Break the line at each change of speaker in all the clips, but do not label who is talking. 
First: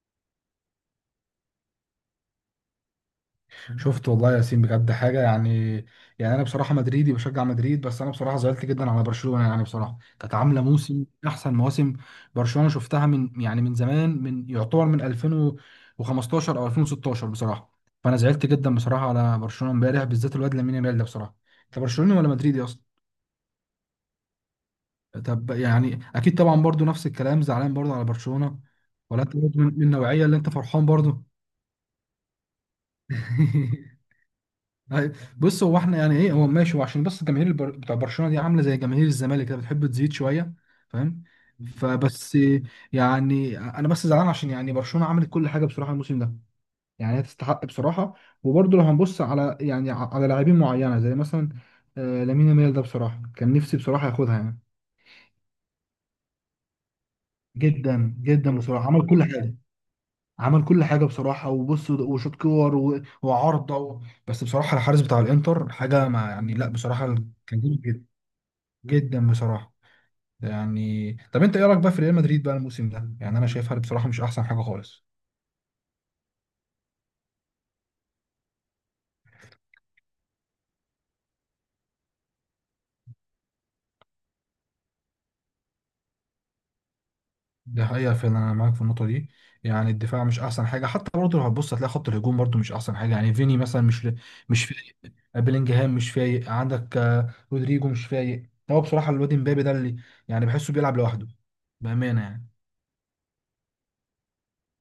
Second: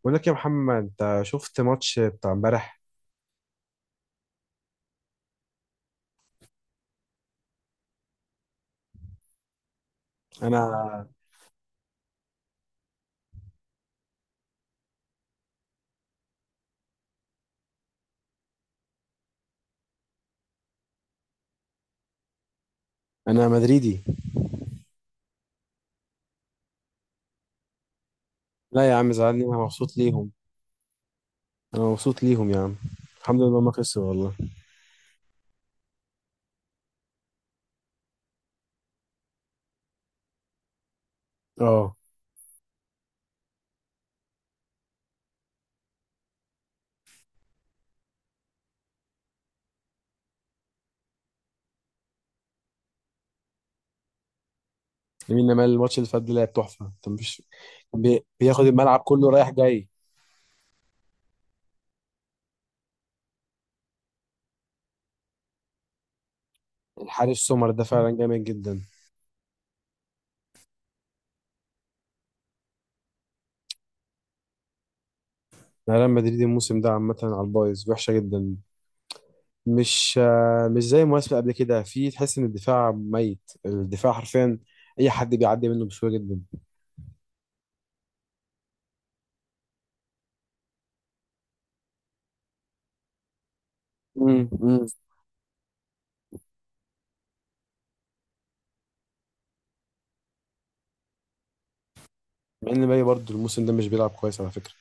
بقول لك يا محمد، انت شفت ماتش بتاع امبارح؟
شفت والله يا ياسين بجد حاجه. يعني انا بصراحه مدريدي بشجع مدريد، بس انا بصراحه زعلت جدا على برشلونه. يعني بصراحه كانت عامله
انا
موسم من احسن مواسم برشلونه. شفتها من زمان، من 2015 او 2016 بصراحه. فانا زعلت جدا بصراحه على برشلونه امبارح، بالذات الواد لامين يامال ده بصراحه. انت برشلوني ولا مدريدي اصلا؟
انا مدريدي.
طب يعني اكيد طبعا برضو نفس الكلام، زعلان برضو على برشلونه.
لا يا عم،
ولا انت
زعلني؟ انا
برضو من
مبسوط
النوعيه
ليهم.
اللي انت فرحان برضو؟
انا مبسوط ليهم يا عم. الحمد لله ما خسروا والله.
أي- بص، هو احنا يعني ايه، هو ماشي، هو عشان بس الجماهير بتوع برشلونه دي عامله زي جماهير الزمالك كده، بتحب تزيد شويه. فاهم؟
اه
فبس. يعني انا بس زعلان عشان يعني برشلونه عملت كل حاجه بصراحه الموسم ده. يعني هي تستحق بصراحه. وبرضه لو هنبص على يعني على لاعبين معينه زي مثلا لامين يامال ده بصراحه كان نفسي بصراحه ياخدها يعني.
لامين يامال الماتش اللي فات ده لعب تحفه، انت مش
جدا جدا
بياخد
بصراحه،
الملعب
عمل كل
كله رايح
حاجه.
جاي؟
عمل كل حاجه بصراحه، وبص وشوط كور وعارضه بس بصراحه الحارس بتاع الانتر حاجه ما، يعني لا بصراحه.
الحارس
كان
سومر
جامد
ده
جدا،
فعلا جامد جدا.
جدا بصراحه. يعني طب انت ايه رايك بقى في ريال مدريد بقى الموسم ده؟ يعني انا شايفها بصراحه مش احسن حاجه خالص.
أنا ريال مدريد الموسم ده عامه على البايظ، وحشه جدا. مش زي المواسم قبل كده، في تحس ان الدفاع ميت، الدفاع حرفيا اي حد بيعدي منه بسهوله جدا.
ده حقيقه فعلا، انا معاك في النقطه دي. يعني الدفاع مش احسن حاجه، حتى برضه لو هتبص هتلاقي خط الهجوم برضه مش احسن حاجه. يعني فيني مثلا مش، مش
امم.
فايق. بيلينجهام مش فايق، عندك رودريجو مش فايق. هو بصراحه الواد امبابي ده اللي يعني بحسه بيلعب لوحده بامانه يعني.
مع ان مبابي برضه الموسم ده مش بيلعب كويس على فكره.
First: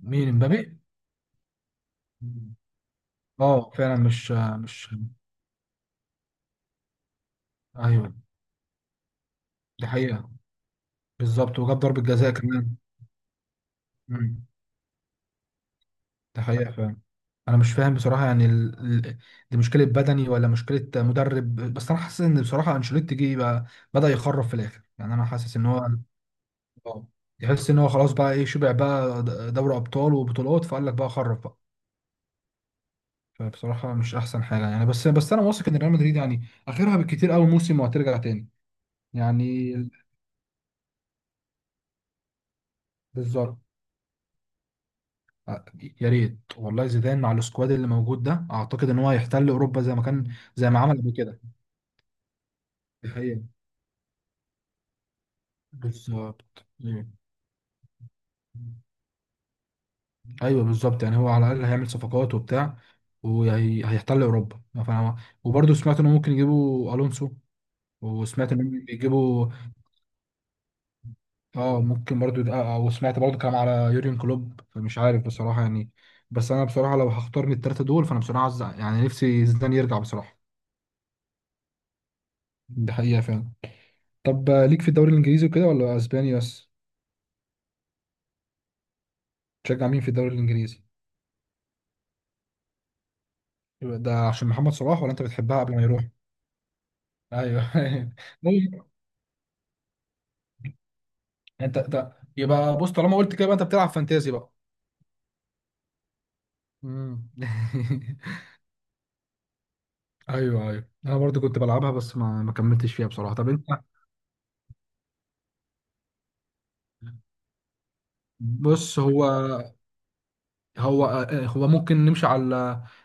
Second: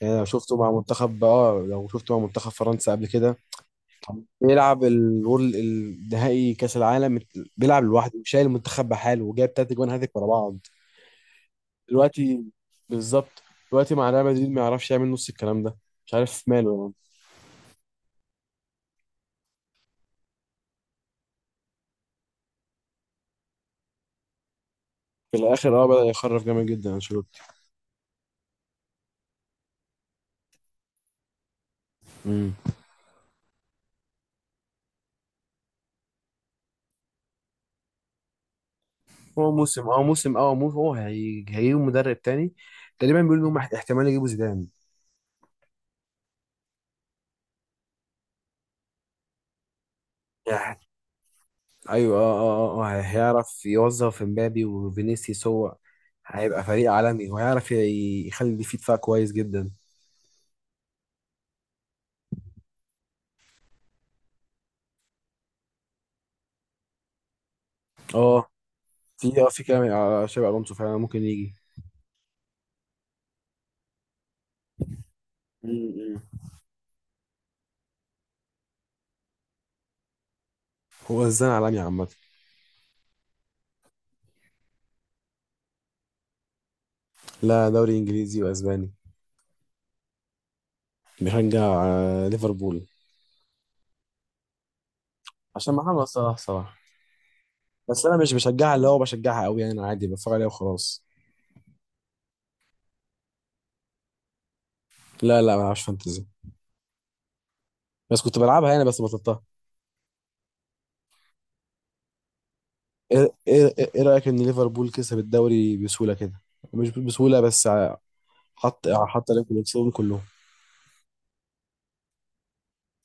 يعني انا
مين
شفته مع
امبابي؟
منتخب، لو شفته مع منتخب فرنسا قبل كده،
اه فعلا مش،
بيلعب
مش.
الورل النهائي كاس العالم، بيلعب
ايوه
لوحده شايل المنتخب بحاله، وجايب تلات
دي
جوان هاتريك ورا
حقيقه.
بعض.
بالظبط، وجاب ضربه جزاء
دلوقتي
كمان.
بالظبط. دلوقتي مع ريال
مم.
مدريد ما يعرفش يعمل نص الكلام ده. مش
ده
عارف
حقيقة
ماله يعني.
فعلا. أنا مش فاهم بصراحة يعني ال... دي مشكلة بدني ولا مشكلة مدرب؟ بس أنا حاسس إن بصراحة أنشيلوتي جه بقى بدأ يخرف في الآخر. يعني أنا
في
حاسس إن
الاخر
هو
بدأ يخرف جامد جدا
آه.
انشيلوتي.
يحس إن هو خلاص بقى إيه، شبع بقى دوري أبطال وبطولات، فقال لك بقى خرف بقى.
امم.
فبصراحة مش أحسن حاجة يعني. بس أنا واثق إن ريال مدريد يعني آخرها بالكتير أوي موسم وهترجع تاني.
هو
يعني
موسم
ال-
اه موسم اه موسم هو هيجيب مدرب تاني. تقريبا بيقولوا ان هم
بالظبط.
احتمال يجيبوا زيدان.
آه، يا ريت والله زيدان مع السكواد اللي موجود ده، أعتقد إن هو هيحتل أوروبا زي ما كان، زي ما عمل قبل كده.
ايوه،
دي حقيقة.
هيعرف يوظف امبابي وفينيسيوس. هو هيبقى
بالظبط
فريق
مم.
عالمي، وهيعرف يخلي فيه دفاع كويس جدا.
ايوه بالظبط. يعني هو على الاقل هيعمل صفقات وبتاع، وهيحتل اوروبا. فانا وبرضه سمعت انه ممكن يجيبوا الونسو،
اه،
وسمعت انهم
في
بيجيبوا.
كلام على شابي الونسو فعلا ممكن يجي.
اه ممكن برضه وسمعت برضه كلام على يوريون كلوب، فمش عارف بصراحه يعني.
مم.
بس انا بصراحه لو هختار من الثلاثه دول، فانا بصراحه عايز يعني نفسي زيدان يرجع بصراحه.
هو هزان عالمي عامة.
دي حقيقه فعلا. طب ليك في الدوري الانجليزي وكده ولا اسباني بس؟
لا، دوري انجليزي واسباني.
تشجع مين في الدوري الانجليزي؟
بشجع ليفربول.
يبقى ده عشان محمد صلاح ولا انت بتحبها
عشان
قبل ما
محمد
يروح؟
صلاح صراحة.
ايوه.
بس انا مش بشجعها
طيب،
اللي هو بشجعها قوي، يعني انا عادي بتفرج عليها وخلاص.
يعني انت ده يبقى، بص طالما قلت كده يبقى انت بتلعب فانتازي بقى؟
لا لا، ما بلعبش فانتزي.
مم.
بس كنت بلعبها يعني، بس بطلتها.
ايوه ايوه، انا برضو كنت بلعبها بس ما كملتش فيها
ايه
بصراحه. طب انت.
ايه؟ إيه رأيك ان ليفربول كسب الدوري بسهولة كده؟ مش بسهولة بس. حط
بص هو
حط عليكم نفسهم كلهم.
هو هو ممكن نمشي على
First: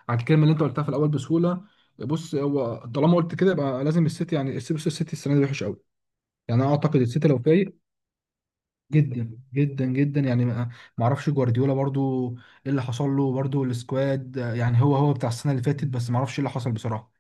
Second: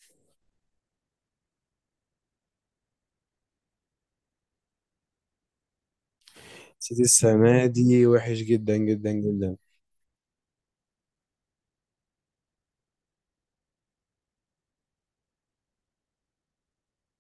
على الكلمه اللي انت قلتها في الاول بسهوله. بص، هو طالما قلت كده يبقى لازم السيتي، يعني السيتي، بص، السيتي السنه دي وحش قوي. يعني انا اعتقد
سيتي
السيتي لو
السنة
فايق
دي وحش جدا جدا
جدا
جدا.
جدا جدا. يعني ما اعرفش جوارديولا برضو ايه اللي حصل له، برضو السكواد يعني هو بتاع السنه اللي فاتت، بس ما اعرفش ايه اللي حصل بصراحه.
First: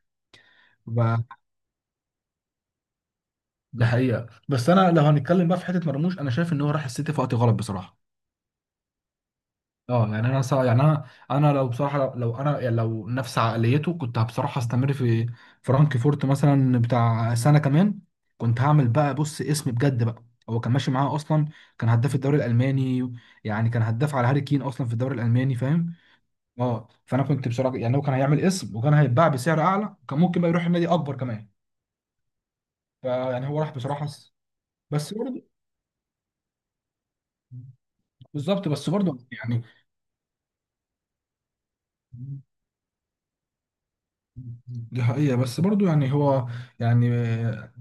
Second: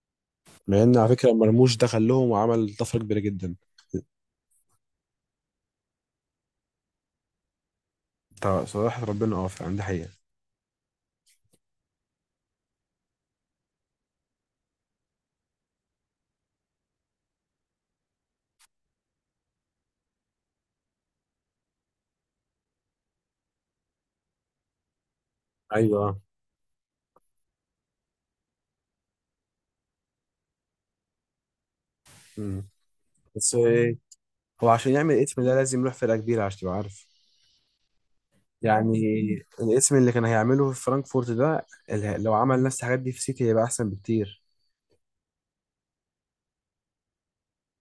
مع ان على فكرة مرموش دخل لهم وعمل طفرة كبيرة جدا.
ده حقيقه. بس انا لو هنتكلم بقى في حته مرموش، انا شايف ان هو راح السيتي في وقت غلط بصراحه.
طب صراحة ربنا فعلا، دي
اه
حقيقة.
يعني يعني انا لو بصراحه لو انا يعني لو نفس عقليته كنت بصراحه استمر في فرانكفورت مثلا بتاع سنه كمان. كنت هعمل بقى بص اسم بجد بقى. هو كان ماشي معاه اصلا، كان هداف الدوري الالماني. يعني كان هداف على هاري كين اصلا في الدوري الالماني، فاهم؟
ايوه.
اه فانا كنت بصراحه يعني هو كان هيعمل اسم وكان هيتباع بسعر اعلى، كان ممكن بقى يروح النادي اكبر كمان.
مم.
فيعني
بس
هو
هو
راح
ايه؟
بصراحه.
هو عشان يعمل
بس
الاسم
برضه
ده لازم يروح فرقة كبيرة عشان تبقى عارف
بالظبط، بس
يعني.
برضه يعني
الاسم اللي كان هيعمله في فرانكفورت ده، لو عمل نفس الحاجات دي في سيتي هيبقى احسن بكتير.
دي حقيقة بس برضو يعني هو يعني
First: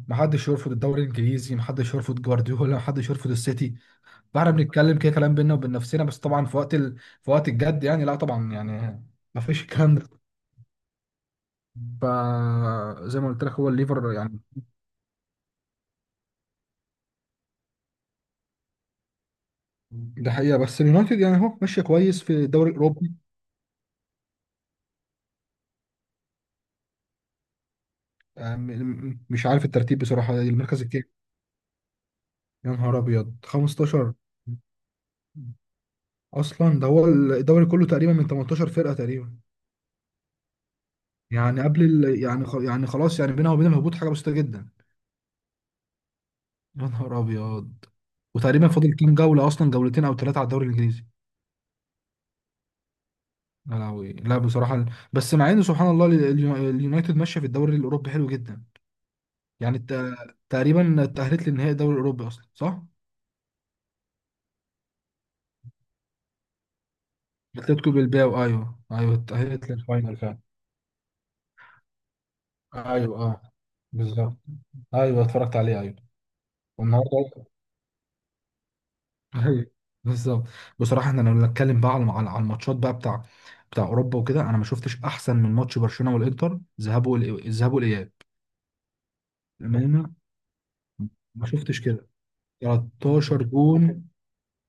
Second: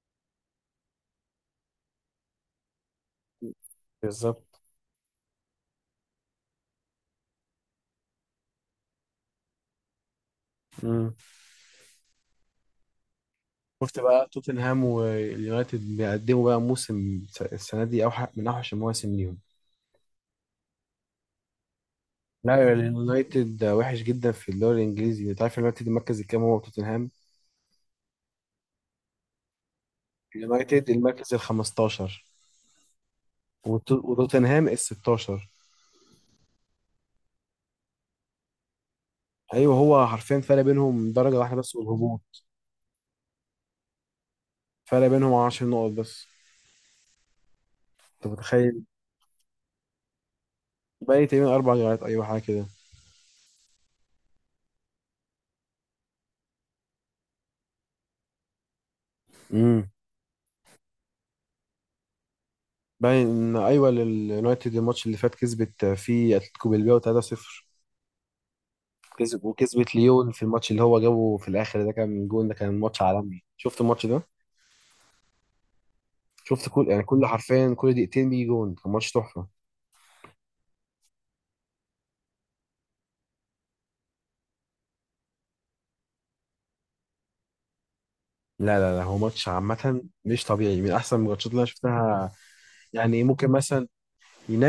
محدش يرفض الدوري الانجليزي، محدش يرفض جوارديولا، محدش يرفض السيتي. فاحنا
بالظبط.
بنتكلم كده كلام بينا وبين نفسنا. بس طبعا في وقت في وقت الجد يعني، لا طبعا يعني ما فيش الكلام ده.
مم.
فزي ما قلت لك هو
شفت
الليفر
بقى
يعني.
توتنهام واليونايتد بيقدموا بقى موسم؟ السنة دي أوحش من أوحش المواسم ليهم.
ده حقيقة بس اليونايتد يعني هو ماشية كويس في الدوري
لا،
الأوروبي.
اليونايتد وحش جدا في الدوري الانجليزي، انت عارف اليونايتد المركز الكام؟ هو توتنهام.
آه، م- مش عارف الترتيب بصراحة، المركز
اليونايتد
الكام.
المركز ال 15،
يا نهار أبيض 15!
وتوتنهام ال 16.
أصلا ده هو الدوري كله تقريبا من 18 فرقة تقريبا.
ايوه، هو حرفيا فرق بينهم درجه واحده
يعني
بس
قبل
والهبوط،
يعني يعني خلاص يعني بينها وبين الهبوط حاجه بسيطه جدا.
فرق بينهم 10 نقط بس.
يا نهار ابيض.
انت
وتقريبا
متخيل؟
فاضل كام جوله اصلا، جولتين او ثلاثه على الدوري الانجليزي.
باقي تقريبا اربع جولات، ايوه حاجه كده.
يا لهوي، لا بصراحه. بس مع ان سبحان الله اليونايتد ماشيه في الدوري الاوروبي حلو جدا. يعني
امم.
تقريبا تاهلت لنهائي الدوري الاوروبي اصلا، صح؟
باين ان، ايوه، اليونايتد الماتش اللي فات كسبت فيه اتلتيكو بالباو 3-0،
اتلتيكو بالباو، ايوه ايوه
كسب،
تاهلت
وكسبت
للفاينل
ليون
فعلا.
في الماتش اللي هو جابه في الاخر ده، كان جون، ده كان ماتش
ايوه
عالمي.
اه.
شفت الماتش ده؟
بالظبط. ايوه اتفرجت عليه ايوه.
شفت كل، يعني كل،
والنهارده
حرفيا كل دقيقتين بيجي جون، كان ماتش تحفه.
أيوة، بالظبط. بصراحه احنا لو نتكلم بقى على على على الماتشات بقى بتاع بتاع اوروبا وكده، انا ما شفتش احسن من ماتش برشلونه والانتر ذهاب الذهاب والاياب.
لا لا لا، هو ماتش عامة
بامانه
مش طبيعي، من أحسن الماتشات
ما
اللي أنا
شفتش كده.
شفتها. يعني
13
ممكن مثلا
جون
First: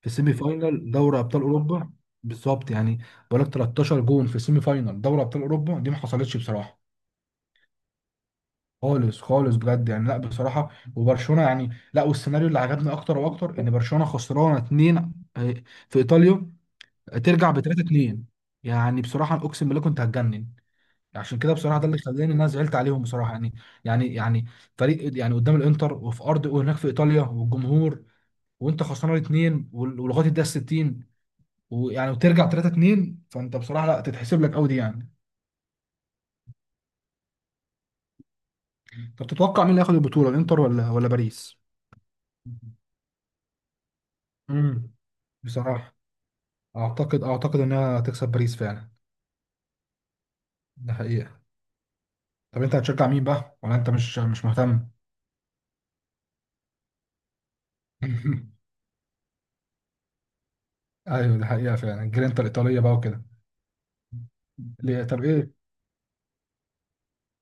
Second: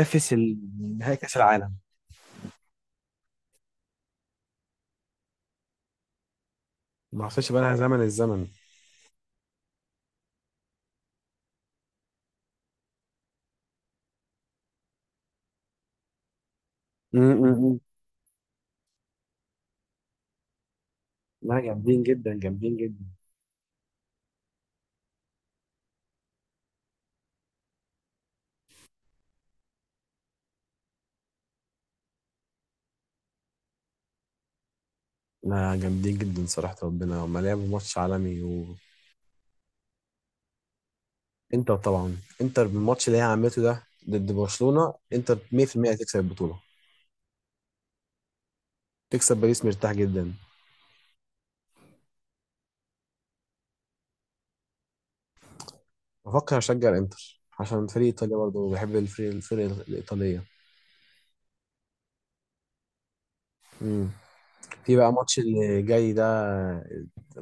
في سيمي فاينال
نهائي
دوري
كأس
ابطال
العالم.
اوروبا. بالظبط يعني. بقول لك 13 جون في سيمي فاينال دوري ابطال اوروبا دي ما حصلتش بصراحه.
ما حصلش بقى، لها زمن الزمن.
خالص خالص، بجد يعني، لا بصراحه. وبرشلونه يعني لا، والسيناريو اللي عجبني اكتر واكتر ان برشلونه خسرانه اتنين آه، في ايطاليا،
م-
ترجع
م-
ب
م.
3 2. يعني بصراحه اقسم بالله كنت هتجنن. عشان كده
لا،
بصراحه ده اللي
جامدين
خلاني ان
جدا،
انا زعلت
جامدين
عليهم
جدا.
بصراحه يعني. يعني يعني فريق يعني قدام الانتر وفي ارض وهناك في ايطاليا والجمهور، وانت خسران الاثنين ولغايه الدقيقه 60، ويعني وترجع 3 2. فانت بصراحه لا، تتحسب لك قوي دي يعني.
لا، جامدين جدا، صراحة ربنا هما لعبوا ماتش عالمي.
طب تتوقع مين اللي هياخد البطوله، الانتر ولا باريس؟
وإنتر طبعا، إنتر بالماتش اللي هي عملته ده ضد
امم.
برشلونة، إنتر 100%
بصراحه
هتكسب البطولة.
اعتقد انها هتكسب باريس فعلا.
تكسب باريس مرتاح جدا.
ده حقيقه. طب انت هتشجع مين بقى ولا انت مش مهتم؟
بفكر أشجع إنتر عشان فريق إيطاليا، برضه بحب الفرق الإيطالية.
ايوه دي حقيقه فعلا جرينتا الايطاليه بقى وكده.
مم. في بقى
طب
ماتش
ايه؟
اللي جاي ده،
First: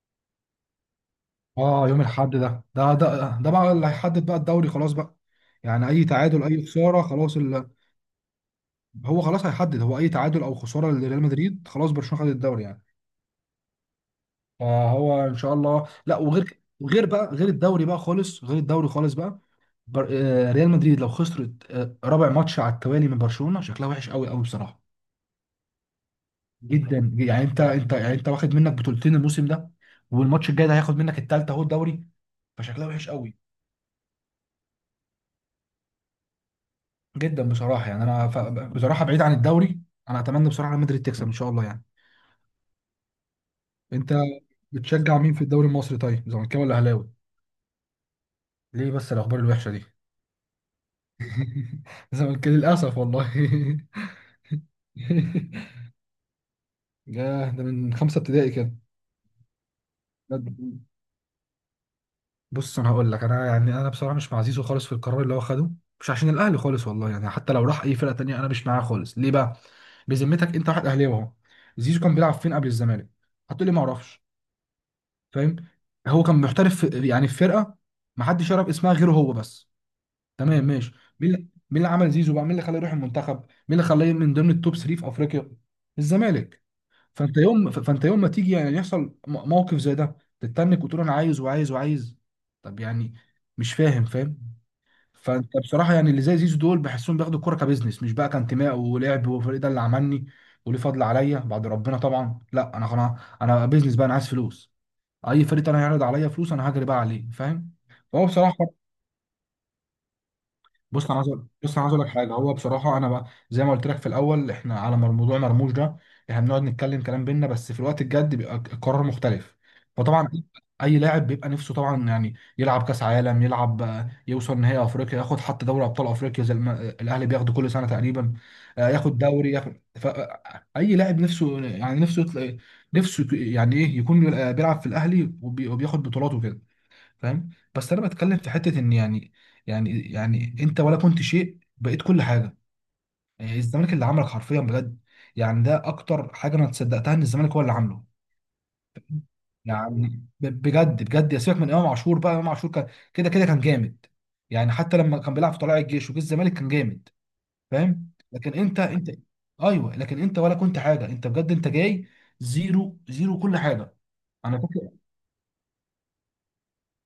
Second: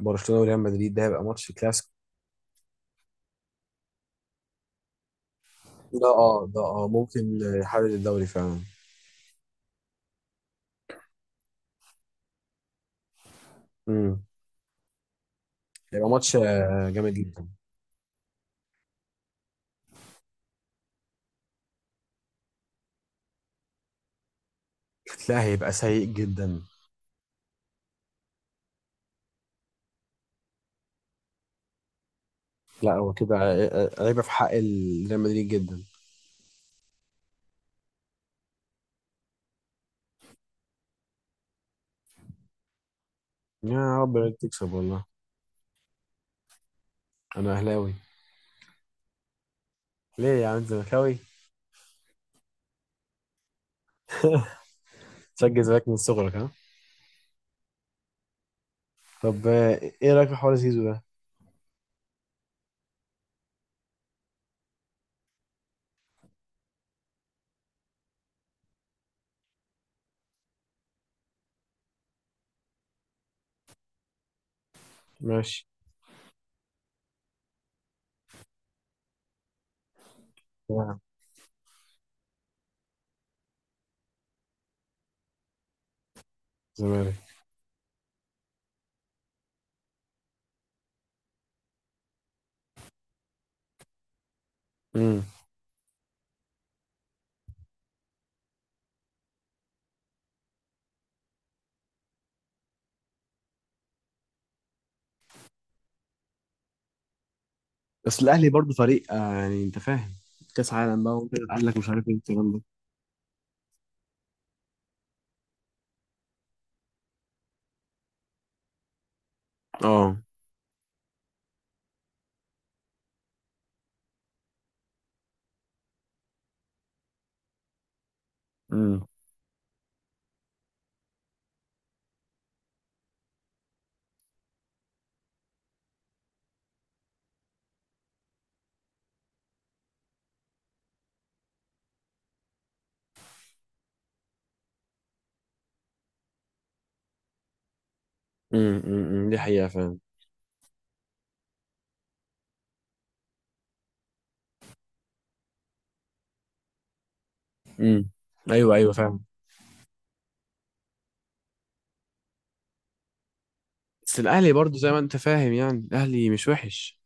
برشلونة وريال مدريد، ده هيبقى ماتش كلاسيكو.
اه يوم الاحد ده ده بقى اللي هيحدد بقى الدوري خلاص بقى. يعني اي
ده
تعادل،
اه ده
اي
اه
خساره خلاص
ممكن يحرر الدوري فعلا.
هو خلاص هيحدد. هو اي تعادل او خساره لريال مدريد، خلاص برشلونه خد الدوري يعني.
امم.
فهو ان شاء الله
هيبقى
لا،
ماتش
وغير وغير
جامد
بقى،
جدا.
غير الدوري بقى خالص، غير الدوري خالص بقى. بر... آه، ريال مدريد لو خسرت رابع ماتش على التوالي من برشلونه، شكلها وحش قوي قوي بصراحه.
لا هيبقى سيء جدا.
جدا يعني. انت يعني انت واخد منك بطولتين الموسم ده، والماتش الجاي ده هياخد منك التالتة اهو الدوري. فشكلها
لا،
وحش
هو كده
قوي
عيبة في حق ريال مدريد جدا.
جدا بصراحه. بصراحه بعيد عن الدوري، انا اتمنى بصراحه ريال مدريد تكسب ان شاء الله يعني.
يا
انت
رب الريال تكسب والله.
بتشجع مين في الدوري المصري طيب، زملكاوي ولا اهلاوي؟
انا اهلاوي.
ليه بس الاخبار الوحشه دي؟
ليه يا عم، أنت زملكاوي؟
زملكاوي للاسف والله.
تشجع الزمالك من صغرك ها؟
ده من خمسه ابتدائي كده.
طب، ايه رايك في حوار زيزو ده؟
بص انا هقول لك، انا يعني انا بصراحه مش مع زيزو خالص في القرار اللي هو خده. مش عشان الاهلي خالص والله، يعني حتى لو راح اي فرقه تانية انا مش معاه خالص. ليه بقى؟ بذمتك انت واحد اهلاوي اهو، زيزو كان بيلعب فين قبل الزمالك؟ هتقول لي ما اعرفش، فاهم؟
ماشي.
هو كان محترف في يعني في فرقه ما حدش يعرف اسمها غيره هو بس. تمام ماشي.
تمام.
مين اللي عمل زيزو بقى؟ مين اللي خلاه يروح المنتخب؟ مين اللي خلاه من ضمن التوب 3 في افريقيا؟ الزمالك.
زمالك.
فانت يوم ما تيجي يعني يحصل موقف زي ده، تتنك وتقول انا عايز وعايز وعايز، طب يعني مش فاهم، فاهم. فانت بصراحه يعني اللي زي زيزو دول بحسهم بياخدوا الكوره كبزنس، مش بقى كانتماء ولعب وفريق ده اللي عملني وليه فضل عليا بعد ربنا طبعا. لا انا خلاص انا بيزنس بقى، انا عايز فلوس. اي فريق تاني هيعرض عليا فلوس انا هجري بقى عليه، فاهم؟
بس
فهو
الاهلي
بصراحه.
برضه فريق، يعني انت فاهم. كاس عالم بقى، وانت قال
بص
لك
انا
مش
عايز اقول
عارف
لك
ايه
حاجه،
الكلام
هو
ده.
بصراحه انا بقى زي ما قلت لك في الاول احنا على موضوع مرموش ده، احنا بنقعد نتكلم كلام بينا، بس في الوقت الجد بيبقى القرار مختلف.
اه.
فطبعا اي لاعب بيبقى نفسه طبعا يعني يلعب كاس عالم، يلعب يوصل نهائي افريقيا، ياخد حتى دوري ابطال افريقيا زي الاهلي بياخده كل سنه تقريبا.
امم،
ياخد دوري، ياخد اي لاعب نفسه يعني، نفسه يطلع، نفسه يعني ايه يكون بيلعب في الاهلي وبياخد بطولات وكده، فاهم؟ بس انا بتكلم في حته ان يعني يعني يعني انت ولا كنت شيء بقيت كل حاجه. يعني الزمالك اللي عملك حرفيا بجد. يعني ده اكتر حاجه انا تصدقتها، ان الزمالك هو اللي عامله.
امم، أمم. دي حقيقة فعلا.
يعني بجد بجد، يا سيبك من امام عاشور بقى، امام عاشور كان كده كده كان جامد. يعني حتى لما كان بيلعب في طلائع الجيش وجه الزمالك كان جامد.
امم.
فاهم؟ لكن
ايوه
انت
ايوه،
انت
فاهم.
ايوه لكن انت ولا كنت حاجه، انت بجد انت جاي زيرو زيرو كل حاجه.
بس الاهلي
انا
برضو
فاكر
زي ما انت فاهم، يعني الاهلي مش وحش.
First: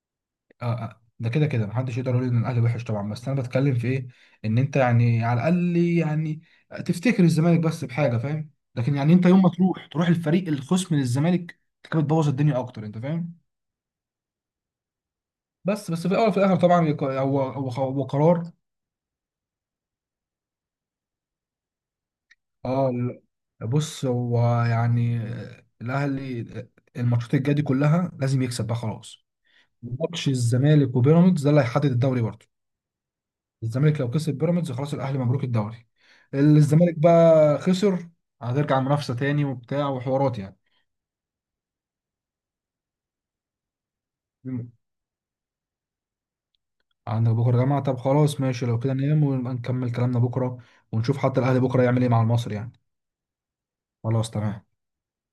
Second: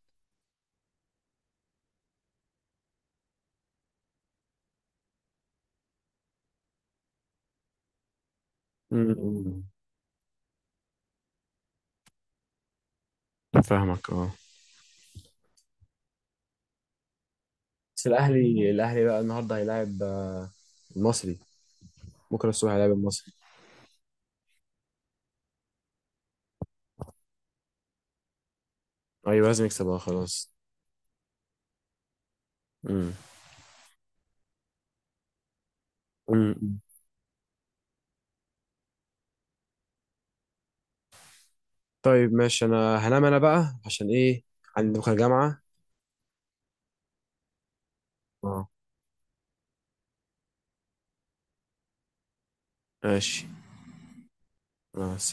اه. ده كده كده محدش يقدر يقول ان الاهلي وحش طبعا، بس انا بتكلم في ايه ان انت يعني على الاقل يعني تفتكر الزمالك بس بحاجه، فاهم؟ لكن
امم،
يعني انت يوم ما
أمم.
تروح تروح الفريق الخصم للزمالك، انت كده بتبوظ الدنيا اكتر، انت فاهم؟
فاهمك، اه.
بس في الاول وفي الاخر طبعا هو هو
بس
قرار.
الاهلي بقى النهارده هيلاعب المصري. بكره الصبح
اه
هيلاعب المصري.
بص هو يعني الاهلي الماتشات الجايه دي كلها لازم يكسب بقى خلاص.
ايوه لازم يكسب،
ماتش
خلاص.
الزمالك وبيراميدز ده اللي هيحدد الدوري برضه.
امم،
الزمالك لو كسب بيراميدز خلاص الاهلي مبروك الدوري.
أمم، أمم.
الزمالك بقى خسر، هترجع منافسه تاني وبتاع وحوارات يعني.
طيب ماشي، انا هنام انا بقى عشان ايه؟ عندي بكره جامعة.
عندك بكره جماعه، طب خلاص ماشي
اه.
لو كده ننام ونبقى نكمل كلامنا بكره، ونشوف حتى الاهلي بكره يعمل ايه مع المصري يعني.
ماشي.
خلاص تمام.
مع السلامة.